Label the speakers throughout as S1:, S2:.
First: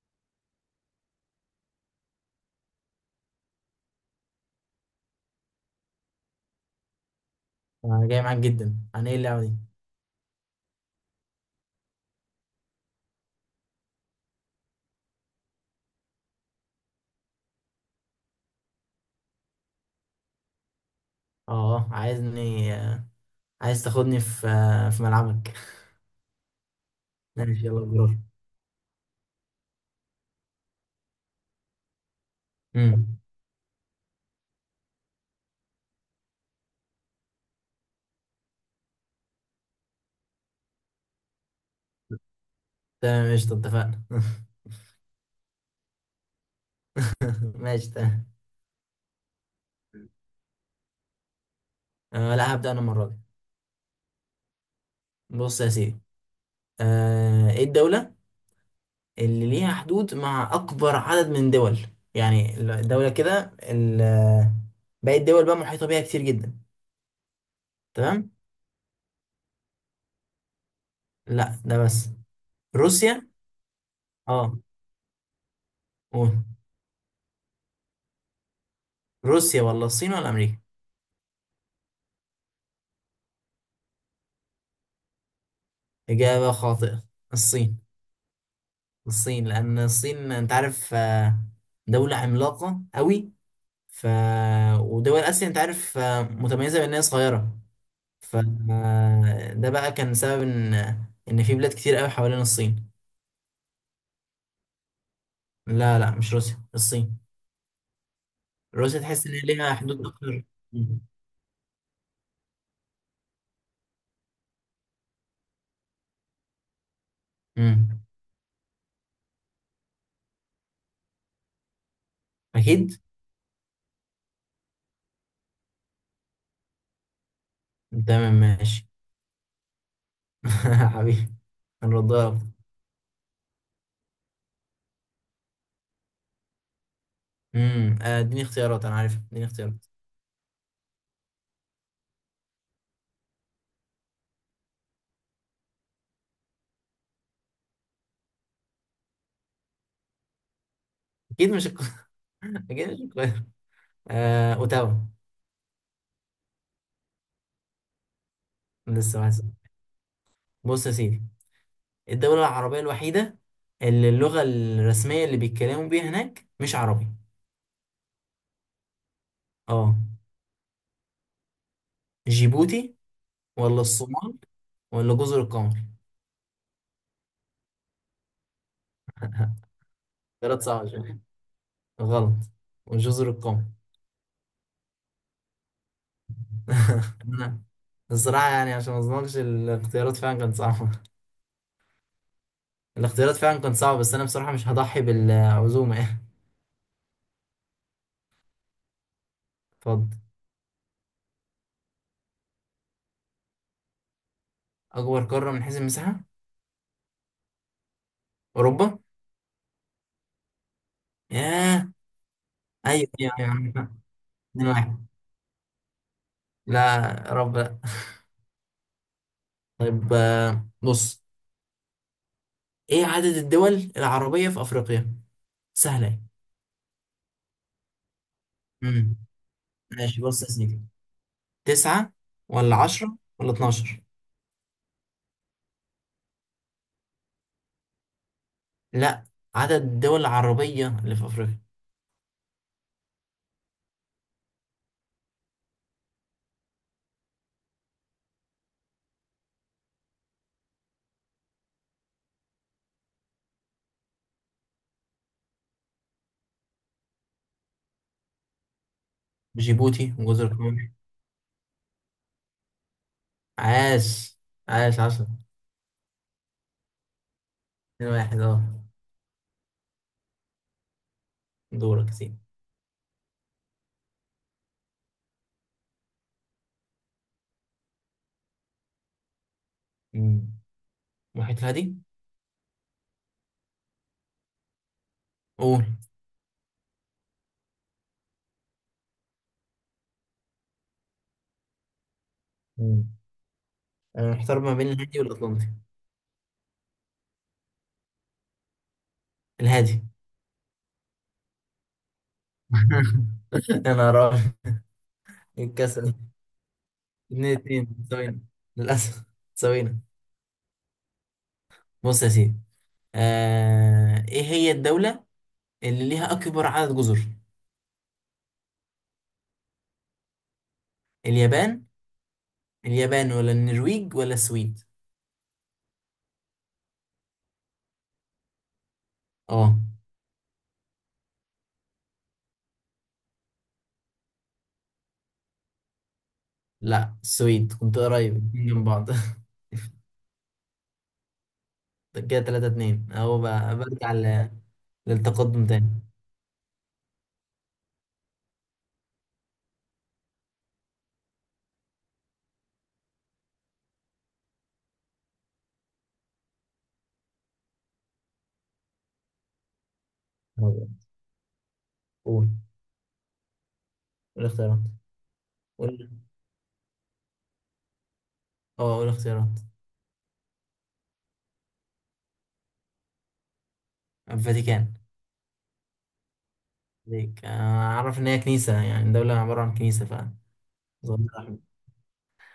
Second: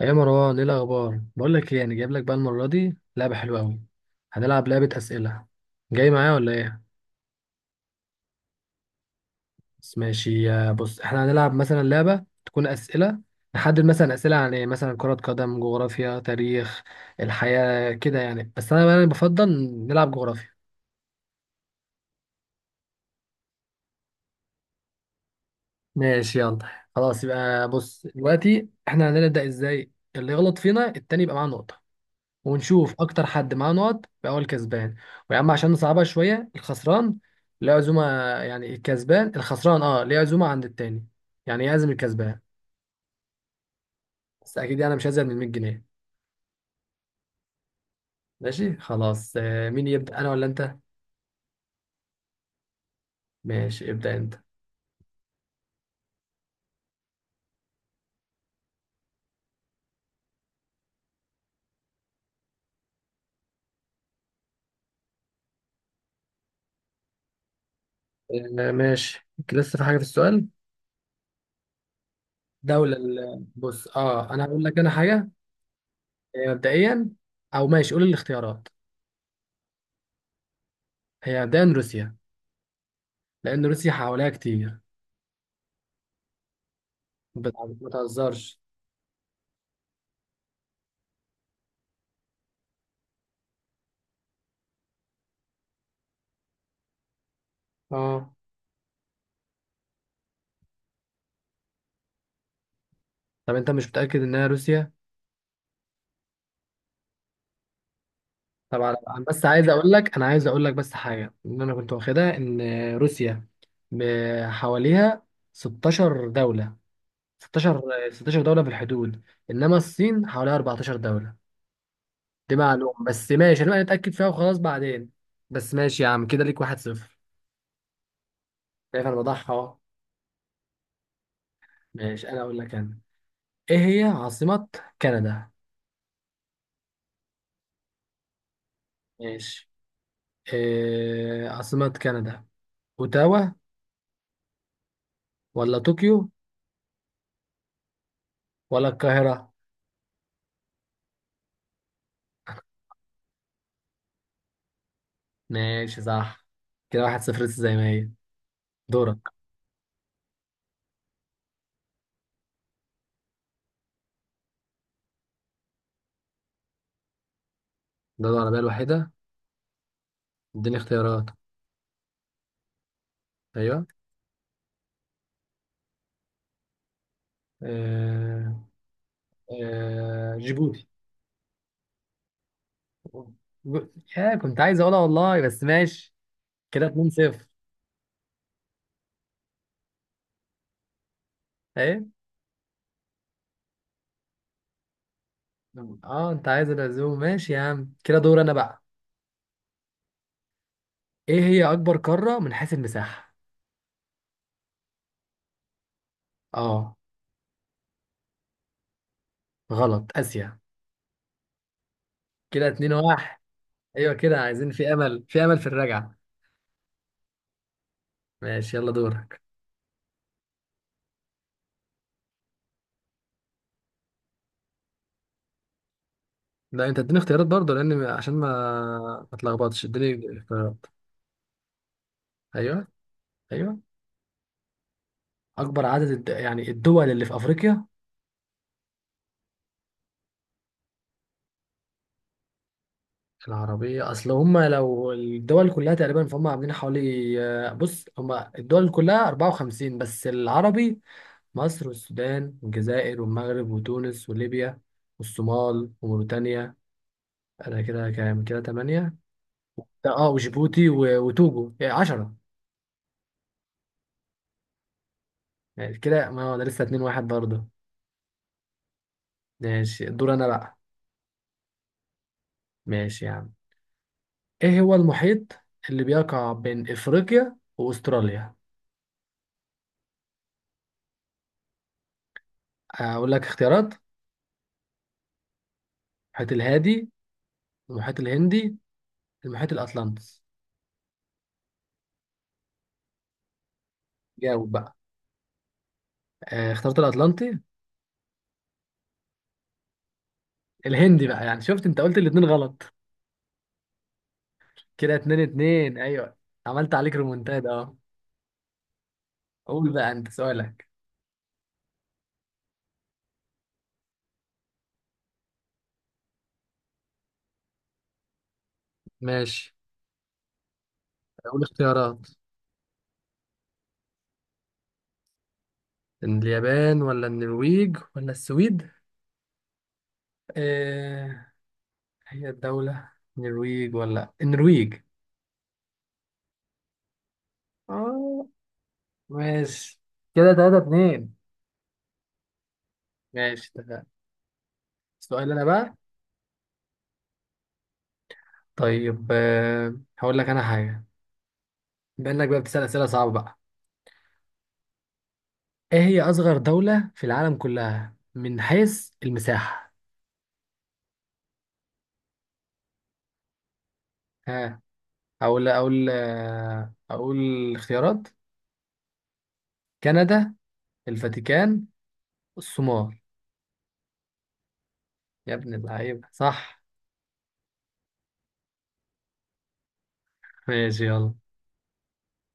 S1: يا مروان، ايه الاخبار؟ بقول لك ايه، يعني جايب لك بقى المره دي لعبه حلوه قوي. هنلعب لعبه اسئله. جاي معايا ولا ايه؟
S2: انا جاي معاك جدا. عن ايه اللعبه دي؟
S1: بس ماشي، يا بص احنا هنلعب مثلا لعبه تكون اسئله. نحدد مثلا اسئله عن ايه، مثلا كره قدم، جغرافيا، تاريخ، الحياه كده يعني. بس انا يعني بفضل نلعب جغرافيا.
S2: اه عايزني، عايز تاخدني في في ملعبك.
S1: ماشي يلا. خلاص،
S2: ماشي
S1: يبقى
S2: يلا
S1: بص
S2: بروح.
S1: دلوقتي احنا هنبدا ازاي، اللي يغلط فينا التاني يبقى معاه نقطه. ونشوف
S2: امم.
S1: اكتر حد معاه نقط بقى هو الكسبان. ويا عم، عشان نصعبها شويه، الخسران ليه عزومه، يعني الكسبان الخسران، اه ليه عزومه عند التاني، يعني يعزم الكسبان.
S2: تمام قشطه اتفقنا.
S1: بس اكيد يعني، انا مش هزيد من 100 جنيه.
S2: ماشي تمام.
S1: ماشي خلاص، مين يبدا، انا ولا انت؟
S2: آه لا هبدا انا المره دي.
S1: ماشي، ابدا انت.
S2: بص يا سيدي، آه ايه الدوله اللي ليها حدود مع اكبر عدد من دول؟ يعني الدوله كده باقي الدول بقى محيطه بيها كتير جدا. تمام.
S1: ماشي، لسه في حاجه في السؤال؟
S2: لا ده بس.
S1: دوله
S2: روسيا.
S1: بص، اه انا
S2: اه
S1: هقول لك انا حاجه.
S2: قول.
S1: مبدئيا. او ماشي، قول الاختيارات.
S2: روسيا ولا الصين ولا امريكا؟
S1: هي مبدئيا روسيا، لان روسيا حواليها كتير.
S2: اجابه خاطئه،
S1: بت-
S2: الصين.
S1: ما تهزرش.
S2: الصين لان الصين انت عارف، دولة عملاقة قوي. ف ودول اسيا انت عارف، متميزة بان هي صغيرة.
S1: اه.
S2: ف ده بقى كان سبب ان في بلاد كتير قوي حوالين الصين.
S1: طب انت مش متاكد انها روسيا؟
S2: لا لا، مش روسيا، الصين.
S1: طبعا،
S2: روسيا
S1: أنا
S2: تحس ان هي
S1: بس عايز
S2: ليها
S1: اقول
S2: حدود
S1: لك انا
S2: اكتر.
S1: عايز اقول لك بس
S2: مم.
S1: حاجه، ان انا كنت واخدها ان روسيا حواليها 16 دوله، 16،
S2: مم.
S1: 16 دوله في الحدود. انما الصين حواليها 14 دوله. دي
S2: اكيد.
S1: معلومه بس، ماشي انا اتاكد فيها وخلاص بعدين. بس ماشي يا عم، كده ليك واحد صفر.
S2: تمام ماشي.
S1: شايف انا بضحى اهو.
S2: حبيبي،
S1: ماشي،
S2: هنردها لك.
S1: انا اقول لك انا، ايه هي عاصمه كندا؟
S2: امم، اديني اختيارات، انا عارف، اديني
S1: ماشي.
S2: اختيارات.
S1: إيه عاصمه كندا، اوتاوا ولا طوكيو ولا القاهره؟
S2: اكيد مش القاهرة. اكيد مش القاهرة. آه، اوتاوا.
S1: ماشي صح. كده واحد صفر لسه زي ما هي. دورك.
S2: لسه واحد صفر. بص يا سيدي، الدولة العربية الوحيدة اللي اللغة الرسمية اللي بيتكلموا بيها هناك مش عربي.
S1: دولة عربية الوحيدة؟
S2: اه
S1: اديني اختيارات.
S2: جيبوتي ولا
S1: ايوه.
S2: الصومال ولا جزر القمر.
S1: آه...
S2: ثلاث
S1: جيبوتي.
S2: صعب شوية. غلط، وجزر القمر.
S1: يا كنت عايز اقولها والله، بس ماشي. كده 2 0
S2: أنا الصراحة يعني عشان ما اظلمكش، الاختيارات فعلا كانت صعبة،
S1: ايه؟
S2: الاختيارات فعلا كانت صعبة، بس أنا بصراحة مش هضحي بالعزومة يعني.
S1: اه، انت عايز العزوم. ماشي يا عم، كده دور انا بقى.
S2: اتفضل.
S1: ايه هي اكبر قارة من حيث المساحة؟
S2: أكبر قارة من حيث المساحة.
S1: اه.
S2: أوروبا.
S1: غلط، اسيا.
S2: ياه.
S1: كده 2
S2: أيوه أيوه
S1: 1
S2: أيوه.
S1: ايوه كده،
S2: اتنين
S1: عايزين في
S2: واحد.
S1: امل، في امل في الرجعة.
S2: لا، يا رب لا.
S1: ماشي يلا، دورك.
S2: طيب، بص، ايه عدد الدول العربية في افريقيا؟ سهلة اهي.
S1: لا، انت اديني اختيارات برضه، لان عشان ما
S2: امم
S1: ما اتلخبطش، اديني
S2: ماشي. بص يا سيدي،
S1: اختيارات.
S2: تسعة ولا
S1: ايوه،
S2: عشرة ولا
S1: ايوه،
S2: اتناشر.
S1: اكبر عدد يعني الدول اللي في افريقيا.
S2: لا، عدد الدول العربية اللي في افريقيا.
S1: العربيه، اصل هم لو الدول كلها تقريبا فهم عاملين حوالي. بص هم الدول كلها 54، بس العربي مصر والسودان والجزائر والمغرب وتونس وليبيا والصومال وموريتانيا. انا كده كام، كده 8.
S2: جيبوتي
S1: اه،
S2: وجزر
S1: وجيبوتي،
S2: القمر.
S1: وتوجو، يعني 10.
S2: عاش، عاش عشرة.
S1: يعني كده، ما هو ده لسه 2-1 برضه.
S2: اتنين واحد، اه.
S1: ماشي، الدور انا بقى.
S2: دورك يا سيدي.
S1: ماشي يا عم. ايه هو المحيط اللي بيقع بين افريقيا واستراليا؟
S2: امم، محيط الهادي.
S1: اقول لك اختيارات؟
S2: قول.
S1: المحيط الهادي، المحيط الهندي، المحيط الاطلنطي.
S2: مم. انا محتار
S1: جاوب
S2: ما بين
S1: بقى.
S2: الهادي والاطلنطي.
S1: اخترت الاطلنطي؟
S2: الهادي.
S1: الهندي بقى، يعني شفت، انت قلت الاتنين غلط.
S2: يا نهار أبيض،
S1: كده اتنين
S2: إيه
S1: اتنين،
S2: الكسل ده؟
S1: ايوه. عملت عليك
S2: اتنين
S1: ريمونتاد،
S2: اتنين
S1: اه.
S2: سوينا، للأسف
S1: قول
S2: سوينا.
S1: بقى انت سؤالك.
S2: بص يا سيدي، ايه هي الدولة اللي ليها أكبر عدد جزر؟
S1: ماشي، قول
S2: اليابان.
S1: اختيارات.
S2: اليابان ولا النرويج ولا السويد.
S1: اليابان ولا النرويج ولا السويد؟
S2: اه
S1: آه هي الدولة، النرويج ولا النرويج؟
S2: لا، السويد كنت قريب،
S1: اه.
S2: الاتنين جنب بعض.
S1: ماشي. كده تلاتة اتنين.
S2: ده كده تلاتة اتنين اهو،
S1: ماشي
S2: بقى
S1: تمام.
S2: برجع
S1: السؤال انا
S2: للتقدم تاني.
S1: بقى. طيب، هقول لك انا حاجه. بما انك بقى بتسال اسئله صعبه بقى، ايه هي اصغر دوله في العالم كلها من حيث المساحه؟
S2: طيب، قول، قول اختيارات.
S1: ها.
S2: قول.
S1: اقول اختيارات.
S2: اه قول اختيارات.
S1: كندا، الفاتيكان، الصومال.
S2: الفاتيكان.
S1: يا ابن اللعيبه، صح.
S2: ليك، اعرف ان هي كنيسة، يعني دولة عبارة عن كنيسة، ف
S1: ماشي
S2: ظل
S1: يلا،
S2: أحمر.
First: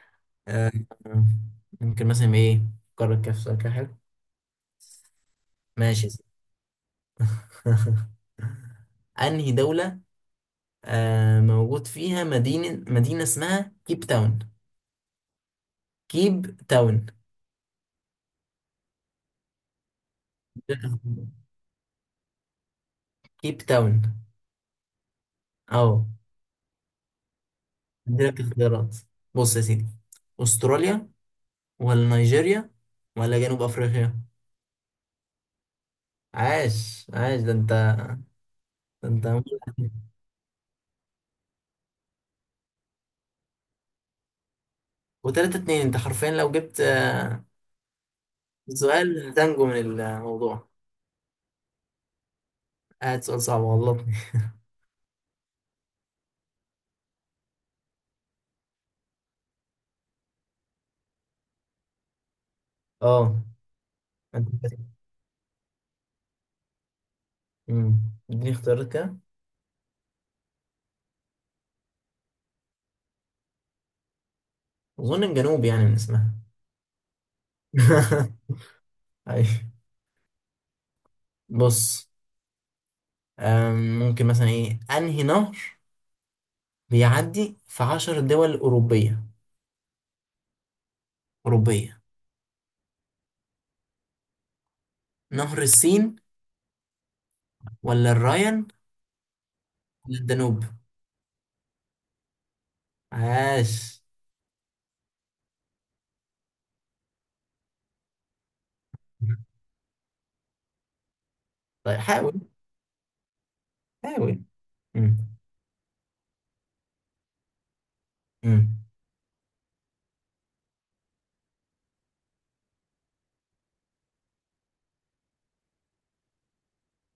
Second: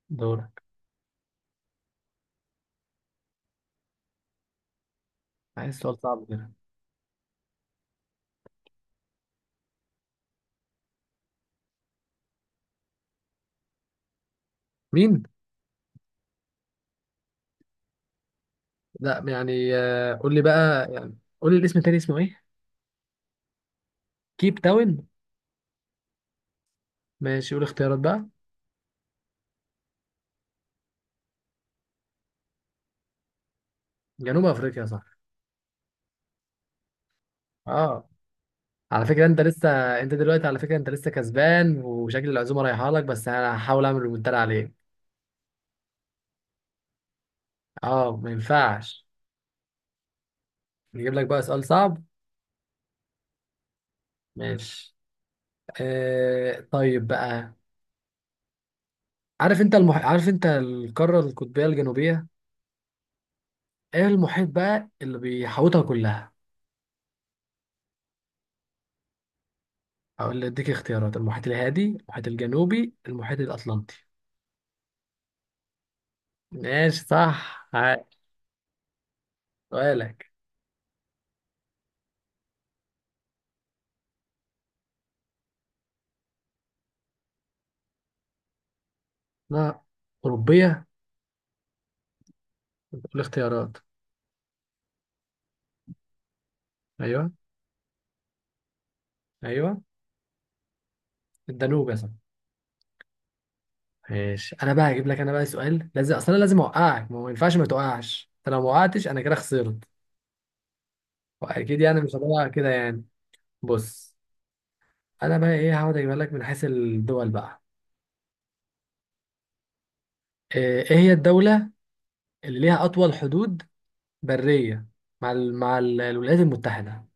S1: دورك.
S2: آه، آه، ممكن مثلا ايه قارة كاف، سؤال كده حلو.
S1: عايز سؤال
S2: ماشي يا سيدي.
S1: صعب كده.
S2: انهي دولة آه موجود فيها مدينة اسمها كيب تاون؟
S1: مين؟
S2: كيب تاون.
S1: لا، يعني قول لي بقى، يعني قول لي الاسم التاني اسمه ايه.
S2: كيب تاون.
S1: كيب تاون.
S2: اه.
S1: ماشي، قول اختيارات بقى.
S2: عندك اختيارات، بص يا سيدي، استراليا ولا نيجيريا ولا جنوب افريقيا.
S1: جنوب افريقيا، صح.
S2: عاش عاش، ده انت.
S1: اه، على
S2: ده
S1: فكرة انت
S2: انت.
S1: لسه. انت دلوقتي على فكرة انت لسه كسبان، وشكل العزومة رايحة لك، بس انا هحاول اعمل ريمونتادا عليك.
S2: وتلاتة اتنين، انت حرفيا لو جبت
S1: اه، ما ينفعش.
S2: سؤال هتنجو من الموضوع.
S1: نجيب لك بقى سؤال صعب.
S2: قاعد سؤال صعب غلطني.
S1: ماشي. طيب بقى. عارف انت القارة القطبية الجنوبية؟
S2: اه
S1: ايه
S2: انت.
S1: المحيط بقى اللي بيحوطها كلها؟
S2: امم، اديني اختيارات كده.
S1: او اللي اديك اختيارات. المحيط الهادي، المحيط الجنوبي، المحيط الاطلنطي.
S2: اظن الجنوب، يعني من اسمها.
S1: ماشي صح. ها،
S2: أيوة.
S1: سؤالك؟
S2: بص، ممكن مثلا ايه انهي نهر بيعدي في عشر دول اوروبيه؟
S1: لا، اوروبية.
S2: اوروبيه.
S1: الاختيارات؟
S2: نهر السين
S1: ايوه،
S2: ولا الراين
S1: ايوه،
S2: ولا الدانوب.
S1: الدانوب يا صاحبي.
S2: عاش.
S1: ماشي، انا بقى هجيب لك انا بقى سؤال، لازم اصلا لازم اوقعك. ما هو ما ينفعش ما توقعش انت، لو ما وقعتش انا كده خسرت. واكيد
S2: طيب
S1: يعني، مش
S2: حاول،
S1: هبقى كده يعني. بص،
S2: حاول. مم.
S1: انا بقى ايه، هقعد اجيب لك من حيث الدول بقى.
S2: مم.
S1: إيه هي الدولة اللي ليها اطول حدود برية مع الولايات المتحدة.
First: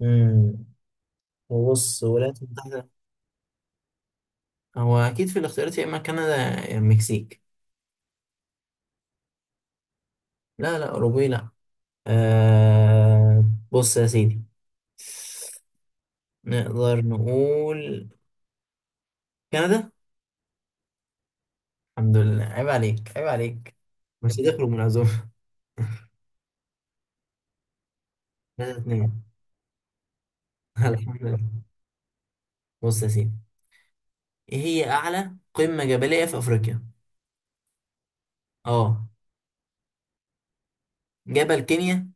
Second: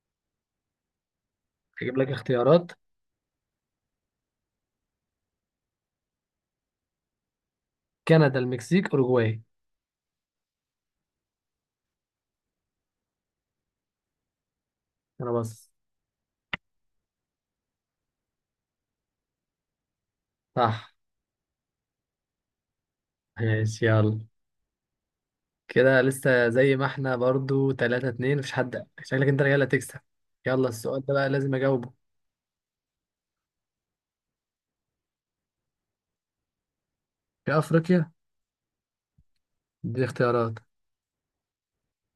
S2: مم.
S1: هجيب
S2: بص
S1: لك
S2: الولايات
S1: اختيارات.
S2: المتحده. هو اكيد في الاختيارات يا اما كندا يا المكسيك.
S1: كندا، المكسيك، اوروجواي.
S2: لا لا، اوروبي لا. أه بص يا سيدي،
S1: انا بس.
S2: نقدر نقول كندا.
S1: صح
S2: الحمد لله، عيب عليك، عيب عليك،
S1: ماشي يلا.
S2: مش هتخرج من العزومه.
S1: كده لسه زي ما احنا برضو 3-2، مفيش حد.
S2: 3.
S1: شكلك انت رجاله تكسب. يلا، السؤال ده
S2: الحمد
S1: بقى لازم
S2: لله.
S1: اجاوبه.
S2: بص يا سيدي، ايه هي اعلى قمة جبلية في افريقيا؟
S1: في افريقيا؟
S2: اه.
S1: دي اختيارات.
S2: جبل كينيا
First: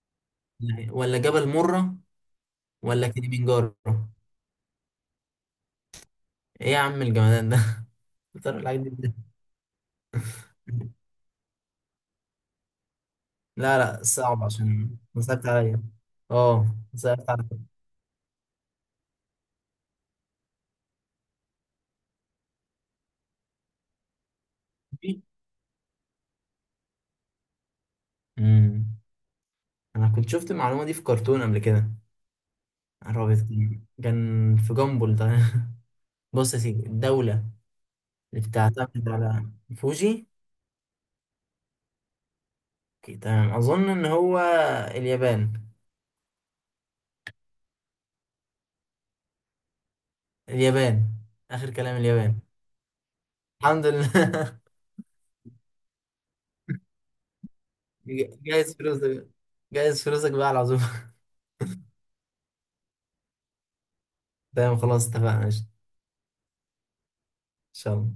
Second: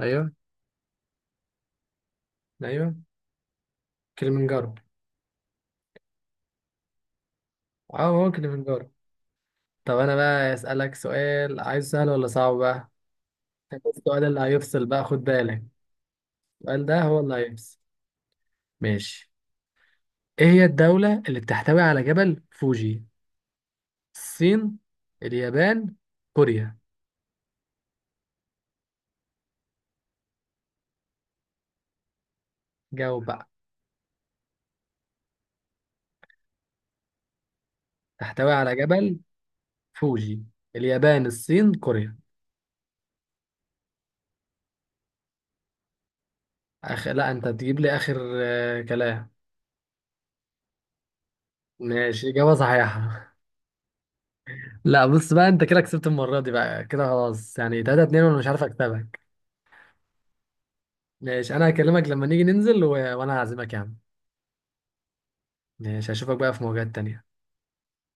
S1: ايوه،
S2: لا، ولا جبل مرة،
S1: ايوه،
S2: ولا كليمنجارو.
S1: كليمنجارو.
S2: ايه يا عم الجمدان ده.
S1: اه، هو
S2: بتعرف الحاجات دي
S1: كليمنجارو.
S2: إزاي؟
S1: طب، انا بقى اسالك سؤال، عايز سهل ولا صعب بقى؟
S2: لا لا،
S1: السؤال اللي
S2: صعب،
S1: هيفصل
S2: عشان
S1: بقى، خد
S2: صعبت
S1: بالك.
S2: عليا. اه
S1: السؤال ده هو
S2: صعبت
S1: اللي
S2: عليا.
S1: هيفصل. ماشي. ايه هي الدولة اللي بتحتوي على جبل فوجي؟ الصين، اليابان، كوريا.
S2: امم، انا كنت شفت المعلومة دي في كرتون قبل كده.
S1: جاوب
S2: عربت،
S1: بقى.
S2: كان في جامبل ده. بص يا سيدي، الدولة اللي
S1: تحتوي على
S2: بتعتمد
S1: جبل
S2: على فوجي.
S1: فوجي. اليابان، الصين، كوريا.
S2: تمام، اظن ان هو اليابان.
S1: لا، انت تجيب لي اخر كلام.
S2: اليابان، آخر كلام
S1: ماشي،
S2: اليابان.
S1: اجابة صحيحة.
S2: الحمد لله.
S1: لا، بص بقى، انت كده كسبت المرة دي، بقى كده خلاص يعني، 3-2، وانا مش عارف
S2: جايز
S1: اكسبك.
S2: فلوسك، جايز فلوسك بقى على العزومة.
S1: ماشي، انا هكلمك لما نيجي ننزل وانا هعزمك يا عم.
S2: تمام خلاص اتفقنا ماشي. إن
S1: ماشي، هشوفك بقى في مواجهات تانية.
S2: شاء الله.